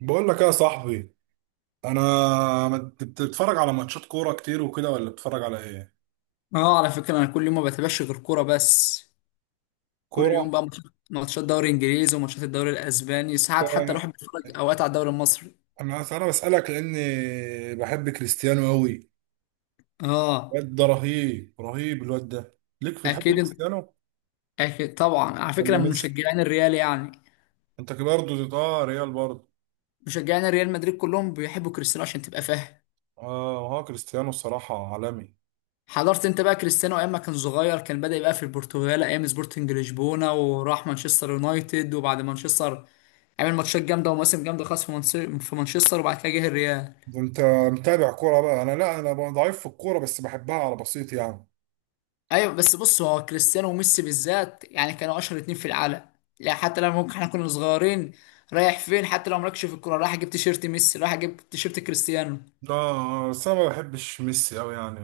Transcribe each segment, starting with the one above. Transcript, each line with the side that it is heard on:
right: بقول لك ايه يا صاحبي، انا بتتفرج على ماتشات كوره كتير وكده، ولا بتتفرج على ايه؟
left: اه، على فكرة انا كل يوم ما بتابعش غير كورة بس. كل
right: كوره.
left: يوم بقى ماتشات، ماتشات دوري انجليزي وماتشات الدوري الاسباني، ساعات حتى
right: ك-
left: الواحد بيتفرج اوقات على الدوري المصري.
right: انا بسالك لاني بحب كريستيانو قوي.
left: اه،
right: الواد ده رهيب رهيب. الواد ده، ليك في؟ تحب
left: اكيد إن-
right: كريستيانو
left: اكيد طبعا، على فكرة
right: ولا
left: من
right: ميسي؟
left: مشجعين الريال يعني.
right: انت كده برضه؟ اه، ريال برضه.
left: مشجعين الريال مدريد كلهم بيحبوا كريستيانو عشان تبقى فاهم.
right: اه، هو كريستيانو الصراحه عالمي.
left: حضرت انت بقى كريستيانو ايام ما كان صغير، كان بدأ يبقى في البرتغال ايام سبورتنج لشبونة، وراح مانشستر يونايتد، وبعد مانشستر عمل ماتشات جامدة ومواسم جامدة خاص في مانشستر، وبعد كده جه الريال.
right: ده انت متابع كوره بقى. انا لا، انا ضعيف في الكوره بس بحبها على بسيط يعني.
left: ايوه بس بص، هو كريستيانو وميسي بالذات يعني كانوا اشهر اتنين في العالم. لا حتى لما ممكن احنا كنا صغيرين، رايح فين حتى لو مالكش في الكوره، رايح اجيب تيشيرت ميسي، رايح اجيب تيشيرت كريستيانو.
right: لا بس انا ما بحبش ميسي قوي يعني،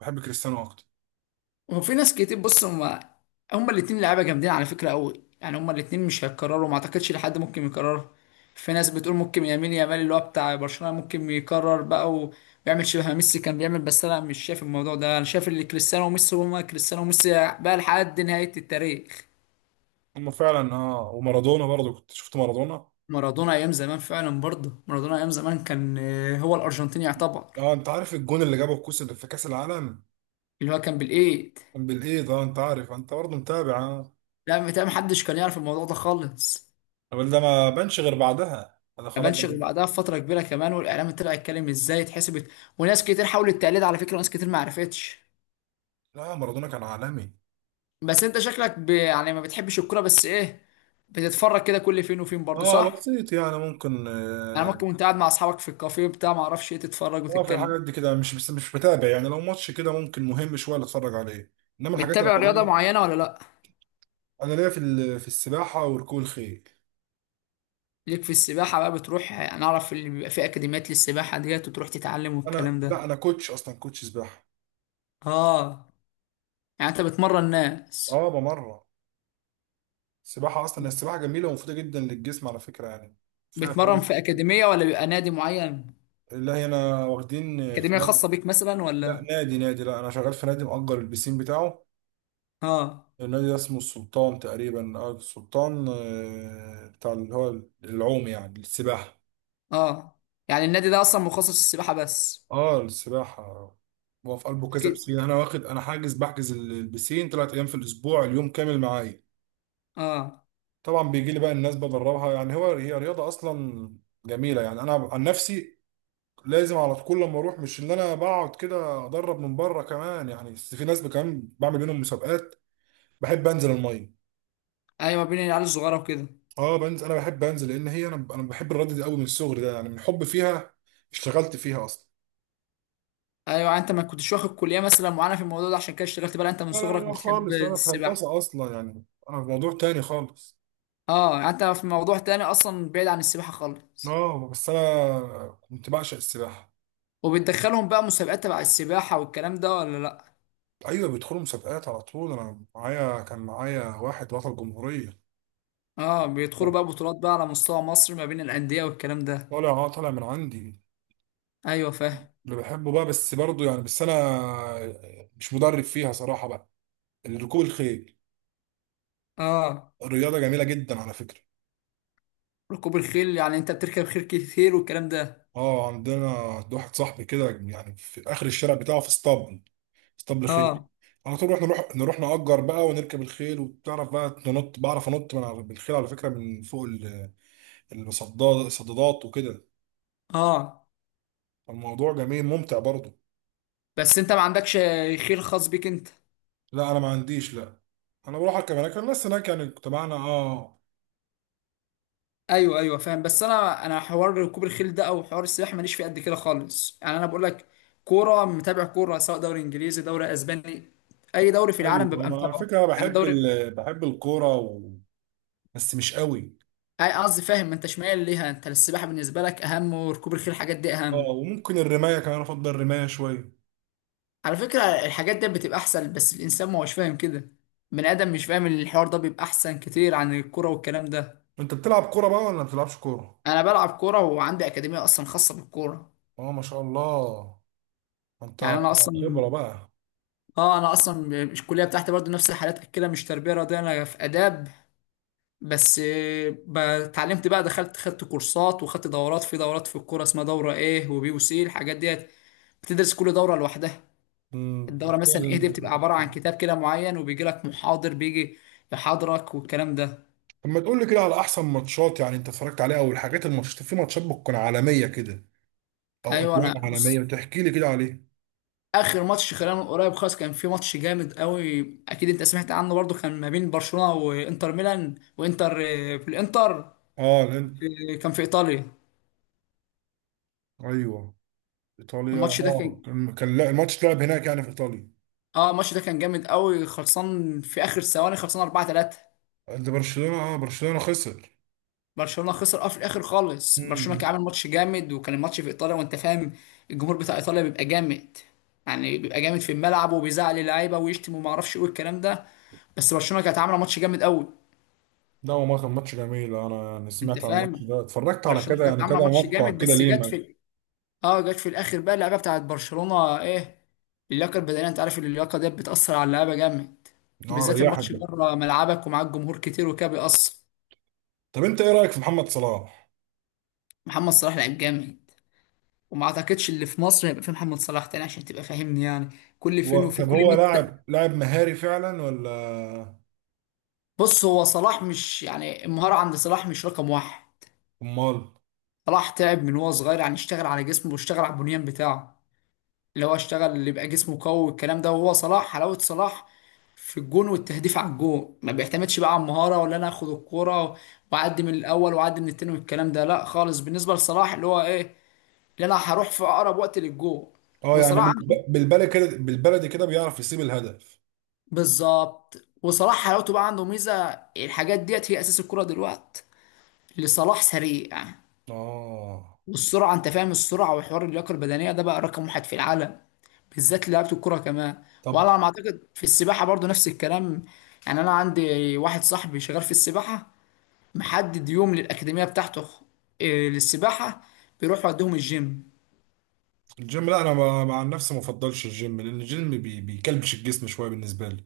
right: بحب كريستيانو اكتر.
left: وفي ناس كتير. بص، هم هم الاتنين لعيبه جامدين على فكره قوي، يعني هم الاتنين مش هيتكرروا، ما اعتقدش لحد ممكن يكرروا. في ناس بتقول ممكن يمين يامال اللي هو بتاع برشلونه ممكن يكرر بقى ويعمل شبه ما ميسي كان بيعمل، بس انا مش شايف الموضوع ده، انا شايف ان كريستيانو وميسي هما كريستيانو وميسي بقى لحد نهايه التاريخ.
right: هم فعلا، اه. ومارادونا برضه، كنت شفت مارادونا.
left: مارادونا ايام زمان فعلا، برضه مارادونا ايام زمان كان هو الارجنتيني يعتبر.
right: اه، انت عارف الجون اللي جابه الكوس اللي في كاس العالم؟
left: اللي هو كان بالايد.
right: كان بالايد. اه، انت عارف، انت برضه متابع. اه.
left: لا، متهيألي محدش كان يعرف الموضوع ده خالص.
right: الراجل ده ما بانش غير بعدها، انا
left: ما
right: خلاص
left: بانش غير
right: بقى.
left: بعدها بفتره كبيره كمان، والاعلام طلع يتكلم ازاي اتحسبت، وناس كتير حاولت التقليد على فكره، وناس كتير ما عرفتش.
right: لا، مارادونا كان عالمي.
left: بس انت شكلك يعني ما بتحبش الكوره، بس ايه، بتتفرج كده كل فين وفين برضه
right: اه
left: صح؟
right: بسيط يعني، ممكن
left: يعني
right: اه.
left: ممكن وانت قاعد مع اصحابك في الكافيه بتاع ما اعرفش ايه تتفرج
right: آه، في الحاجات
left: وتتكلم.
right: دي كده، مش بس مش متابع يعني. لو ماتش كده ممكن مهم شويه اللي اتفرج عليه، انما الحاجات
left: متابع رياضه
right: العاديه.
left: معينه ولا لا؟
right: انا ليا في في السباحه وركوب الخيل.
left: ليك في السباحة بقى، بتروح أنا أعرف اللي بيبقى فيه أكاديميات للسباحة ديت وتروح تتعلم
right: انا
left: والكلام ده.
right: لا، انا كوتش، اصلا كوتش سباحه.
left: آه، يعني أنت بتمرن ناس.
right: اه، بمرة. السباحة أصلا السباحة جميلة ومفيدة جدا للجسم على فكرة يعني. فيها
left: بتمرن
right: فوائد.
left: في أكاديمية ولا بيبقى نادي معين؟
right: لا، هنا واخدين في
left: أكاديمية
right: نادي.
left: خاصة بيك مثلا
right: لا
left: ولا؟
right: نادي نادي، لا أنا شغال في نادي مأجر البسين بتاعه.
left: آه.
right: النادي ده اسمه السلطان تقريبا، اه السلطان. بتاع اللي هو العوم، يعني السباحة.
left: آه، يعني النادي ده أصلا مخصص للسباحة بس؟
right: اه السباحة. هو في قلبه كذا
left: أكيد.
right: بسين، أنا واخد، أنا حاجز بحجز البسين 3 أيام في الأسبوع، اليوم كامل معايا.
left: آه.
right: طبعا بيجي لي بقى الناس بدربها يعني. هو هي رياضة أصلا جميلة يعني. أنا عن نفسي لازم على طول لما اروح، مش اللي انا بقعد كده ادرب من بره كمان يعني، بس في ناس كمان بعمل بينهم مسابقات. بحب انزل الميه.
left: أيوة، بين العيال الصغيرة وكده.
right: اه بنزل. انا بحب انزل لان هي، انا بحب الرياضه دي قوي من الصغر ده يعني، من حب فيها اشتغلت فيها اصلا.
left: أيوة، يعني أنت ما كنتش واخد كلية مثلا معينة في الموضوع ده عشان كده اشتغلت بقى، أنت من
right: لا لا لا
left: صغرك
right: لا
left: بتحب
right: خالص، انا في
left: السباحة.
right: هندسه اصلا يعني، انا في موضوع تاني خالص.
left: آه، يعني أنت في موضوع تاني أصلا بعيد عن السباحة خالص.
right: اه بس انا كنت بعشق السباحه.
left: وبتدخلهم بقى مسابقات تبع السباحة والكلام ده ولا لأ؟
right: ايوه، بيدخلوا مسابقات على طول، انا معايا كان معايا واحد بطل جمهوريه.
left: اه، بيدخلوا بقى بطولات بقى على مستوى مصر ما بين الأندية والكلام ده.
right: طالع، اه طالع من عندي.
left: ايوه فاهم.
right: اللي بحبه بقى، بس برضه يعني، بس انا مش مدرب فيها صراحه بقى. ركوب الخيل
left: اه.
right: الرياضه جميله جدا على فكره.
left: ركوب الخيل يعني انت بتركب خيل كتير والكلام ده.
right: اه عندنا عند واحد صاحبي كده يعني، في اخر الشارع بتاعه في اسطبل، اسطبل خيل.
left: اه.
right: على طول احنا نروح، نروح نأجر بقى ونركب الخيل. وبتعرف بقى ننط، بعرف انط من على بالخيل على فكره، من فوق الصداد، الصدادات وكده.
left: اه،
right: الموضوع جميل ممتع برضه.
left: بس انت ما عندكش خيل خاص بيك انت.
right: لا، انا ما عنديش لا. انا بروح اركب هناك، الناس هناك يعني تبعنا، اه.
left: ايوه ايوه فاهم، بس انا انا حوار ركوب الخيل ده او حوار السباحه ماليش فيه قد كده خالص، يعني انا بقول لك كوره، متابع كوره، سواء دوري انجليزي، دوري اسباني، اي دوري في العالم
right: ايوه،
left: ببقى
right: انا على
left: متابعه.
right: فكره
left: يعني
right: بحب
left: الدوري،
right: بحب الكوره و... بس مش قوي.
left: اي قصدي فاهم، انت شمال ليها، انت السباحه بالنسبه لك اهم وركوب الخيل الحاجات دي
right: اه
left: اهم.
right: وممكن الرمايه كمان، افضل الرمايه شويه.
left: على فكره الحاجات دي بتبقى احسن، بس الانسان ما هوش فاهم كده من ادم، مش فاهم ان الحوار ده بيبقى احسن كتير عن الكوره والكلام ده.
right: انت بتلعب كوره بقى ولا ما بتلعبش كوره؟
left: انا بلعب كوره وعندي اكاديميه اصلا خاصه بالكوره.
right: اه ما شاء الله. انت
left: يعني انا اصلا،
right: خبره بقى.
left: اه، انا اصلا الكليه بتاعتي برضو نفس الحالات كده، مش تربيه رياضيه، انا في اداب، بس اتعلمت بقى، دخلت خدت كورسات وخدت دورات، في دورات في الكوره اسمها دوره ايه وبي وسي الحاجات ديت، بتدرس كل دوره لوحدها. الدورة مثلا ايه
right: امم.
left: دي بتبقى عبارة عن كتاب كده معين وبيجي لك محاضر، بيجي يحاضرك والكلام ده.
right: طب ما تقول لي كده على احسن ماتشات يعني انت اتفرجت عليها، او الحاجات الماتشات، في ماتشات بتكون عالميه كده او
left: ايوه،
right: اجوان
left: انا
right: عالميه،
left: بص،
right: وتحكي لي كده عليها.
left: اخر ماتش خلال من قريب خالص كان في ماتش جامد قوي. اكيد انت سمعت عنه برضو، كان ما بين برشلونة وانتر ميلان، وانتر في الانتر،
right: اه، الهند.
left: كان في ايطاليا.
right: ايوه ايطاليا.
left: الماتش ده
right: اه،
left: كان،
right: كان لا، الماتش اتلعب هناك يعني في ايطاليا.
left: اه الماتش ده كان جامد قوي، خلصان في اخر ثواني خلصان 4-3.
right: ده برشلونه، اه، برشلونه خسر.
left: برشلونه خسر اه، في الاخر خالص. برشلونه
right: مم.
left: كان عامل ماتش جامد، وكان الماتش في ايطاليا وانت فاهم، الجمهور بتاع ايطاليا بيبقى جامد، يعني بيبقى جامد في الملعب، وبيزعل اللعيبه ويشتم وما اعرفش ايه الكلام ده، بس برشلونه كانت عامله ماتش جامد قوي.
right: لا هو، ما كان ماتش جميل، انا يعني
left: انت
right: سمعت عن الماتش
left: فاهم،
right: ده، اتفرجت على
left: برشلونه
right: كده
left: كانت
right: يعني كده،
left: عامله ماتش
right: مقطع
left: جامد
right: كده
left: بس
right: ليه ما.
left: جت في الاخر بقى اللعيبه بتاعت برشلونه ايه، اللياقه البدنيه، انت عارف اللياقه ديت بتاثر على اللعيبه جامد،
right: اه
left: بالذات
right: ريحك
left: الماتش
right: ده.
left: بره ملعبك ومعاك جمهور كتير وكده بيأثر.
right: طب انت ايه رايك في محمد صلاح؟
left: محمد صلاح لعيب جامد، وما اعتقدش اللي في مصر هيبقى فيه محمد صلاح تاني، عشان تبقى فاهمني، يعني كل فين
right: هو
left: وفين،
right: طب،
left: كل
right: هو
left: 100
right: لاعب
left: سنة.
right: لاعب مهاري فعلا، ولا؟
left: بص، هو صلاح مش يعني المهارة عند صلاح مش رقم واحد.
right: امال.
left: صلاح تعب من هو صغير، يعني اشتغل على جسمه واشتغل على البنيان بتاعه، اللي هو اشتغل اللي يبقى جسمه قوي والكلام ده. وهو صلاح، حلاوة صلاح في الجون والتهديف على الجون، ما بيعتمدش بقى على المهارة ولا انا اخد الكرة واعدي من الاول واعدي من التاني والكلام ده، لا خالص، بالنسبة لصلاح اللي هو ايه، اللي انا هروح في اقرب وقت للجون.
right: اه يعني
left: وصلاح،
right: بالبلدي كده، بالبلدي كده بيعرف يسيب الهدف.
left: بالظبط. وصلاح حلاوته بقى، عنده ميزه، الحاجات ديت هي اساس الكره دلوقتي، اللي صلاح سريع،
right: اه.
left: والسرعه انت فاهم، السرعه وحوار اللياقه البدنيه ده بقى رقم واحد في العالم، بالذات لعيبه الكره كمان.
right: طب
left: وعلى ما اعتقد في السباحه برضو نفس الكلام، يعني انا عندي واحد صاحبي شغال في السباحه، محدد يوم للاكاديميه بتاعته للسباحه، بيروح يوديهم الجيم.
right: الجيم، لا انا مع نفسي ما بفضلش الجيم، لان الجيم بيكلبش الجسم شويه بالنسبه لي.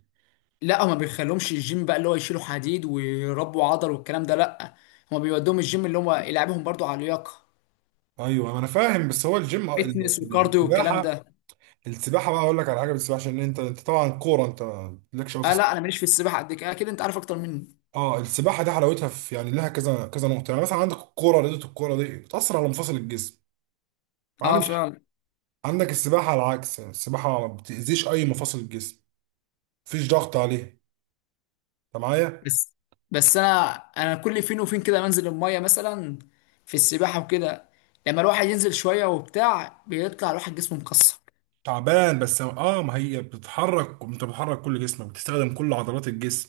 left: لا، هما بيخليهمش الجيم بقى اللي هو يشيلوا حديد ويربوا عضل والكلام ده، لا، هما بيودوهم الجيم اللي هما يلعبهم برضو على اللياقه،
right: ايوه ما انا فاهم، بس هو الجيم.
left: فيتنس وكارديو والكلام
right: السباحه.
left: ده.
right: السباحه بقى، اقول لك على حاجه. بالسباحه عشان انت طبعا كوره، انت مالكش قوي في.
left: اه. لا انا ماليش في السباحه قد كده، اكيد انت عارف اكتر مني.
right: اه السباحه دي حلاوتها في، يعني لها كذا كذا نقطه يعني. مثلا عندك الكوره، رياضه الكوره دي بتاثر على مفاصل الجسم،
left: اه
right: معلش.
left: فعلا.
right: عندك السباحه على العكس، يعني السباحه ما بتاذيش اي مفاصل الجسم، مفيش ضغط عليه. انت معايا؟
left: بس بس انا انا كل فين وفين كده بنزل الميه مثلا في السباحه وكده، لما الواحد ينزل شويه وبتاع بيطلع الواحد جسمه مكسر.
right: تعبان بس، اه. ما هي بتتحرك، انت بتحرك كل جسمك، بتستخدم كل عضلات الجسم.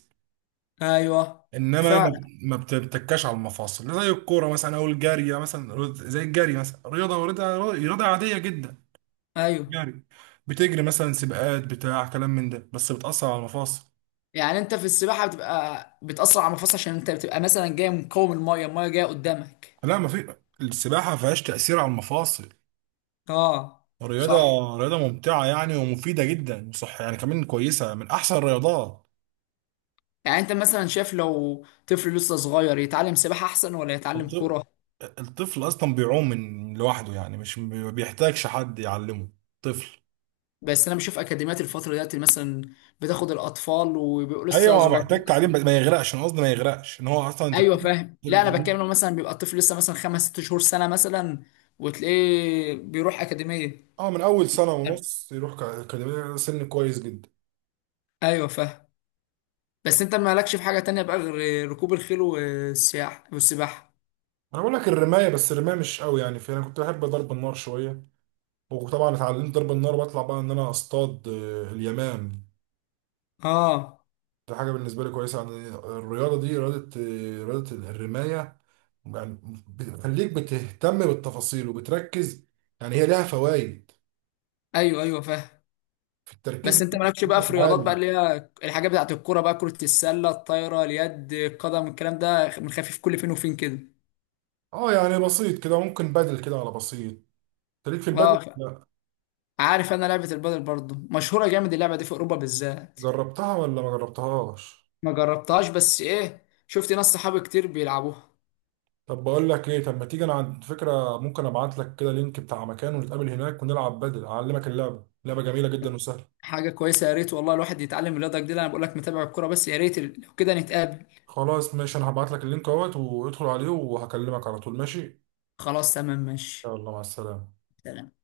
left: ايوه.
right: انما ما
left: فعلا.
right: ما بتتكاش على المفاصل زي الكوره مثلا او الجري يعني. مثلا زي الجري مثلا، رياضه رياضه رياضه عاديه جدا،
left: ايوه،
right: جري، بتجري مثلا سباقات بتاع كلام من ده، بس بتاثر على المفاصل.
left: يعني انت في السباحه بتبقى بتاثر على المفاصل عشان انت بتبقى مثلا جاي مقاوم الميه، الميه جايه قدامك.
right: لا، ما في السباحة ما فيهاش تأثير على المفاصل.
left: اه.
right: رياضة
left: صح.
right: رياضة ممتعة يعني، ومفيدة جدا وصح يعني كمان، كويسة من أحسن الرياضات.
left: يعني انت مثلا شايف لو طفل لسه صغير يتعلم سباحه احسن ولا يتعلم
right: الط-
left: كوره؟
right: الطفل أصلا بيعوم من لوحده يعني، مش ما بيحتاجش حد يعلمه. طفل،
left: بس انا بشوف اكاديميات الفتره دلوقتي مثلا بتاخد الاطفال وبيبقوا
right: أيوة
left: لسه
right: هو
left: صغيرين
right: محتاج تعليم، بس
left: مثلا.
right: ما يغرقش. أنا قصدي ما يغرقش إن هو أصلا، أنت
left: ايوه فاهم، لا انا
right: بترمي.
left: بتكلم لو مثلا بيبقى الطفل لسه مثلا خمس ست شهور، سنه مثلا، وتلاقيه بيروح اكاديميه.
right: أه، من أول سنة ونص يروح أكاديمية، سن كويس جدا.
left: ايوه فاهم. بس انت مالكش في حاجه تانية بقى غير ركوب الخيل والسياحه والسباحه؟
right: أنا بقول لك الرماية، بس الرماية مش قوي يعني في. أنا كنت بحب ضرب النار شوية، وطبعا اتعلمت ضرب النار، وبطلع بقى ان انا اصطاد اليمام.
left: اه.
right: دي حاجه بالنسبه لي كويسه يعني. الرياضه دي رياضه، رياضه الرمايه يعني، بتخليك بتهتم بالتفاصيل وبتركز، يعني هي لها فوائد
left: ايوه ايوه فاهم،
right: في التركيز
left: بس انت
right: بتاعك.
left: مالكش بقى في رياضات بقى
right: عالي.
left: اللي هي الحاجات بتاعت الكوره بقى، كره السله، الطايره، اليد، القدم، الكلام ده، بنخفف كل فين وفين كده؟
right: اه يعني بسيط كده، ممكن بدل كده على بسيط. أنت ليك في البدل؟
left: اه.
right: لا.
left: عارف، انا لعبه البادل برضه مشهوره جامد اللعبه دي في اوروبا بالذات.
right: جربتها ولا ما جربتهاش؟
left: ما جربتهاش، بس ايه، شفت ناس صحابي كتير بيلعبوها.
right: طب بقول لك ايه، طب ما تيجي، انا عندي فكره. ممكن ابعت لك كده لينك بتاع مكان، ونتقابل هناك، ونلعب بدل، اعلمك اللعبه. لعبه جميله جدا وسهله.
left: حاجه كويسه، يا ريت والله الواحد يتعلم الرياضه جديده، انا بقول لك متابع الكوره بس، يا ريت لو كده نتقابل.
right: خلاص ماشي، انا هبعت لك اللينك اهوت، وادخل عليه، وهكلمك على طول، ماشي.
left: خلاص تمام، ماشي.
right: يلا مع السلامة.
left: سلام.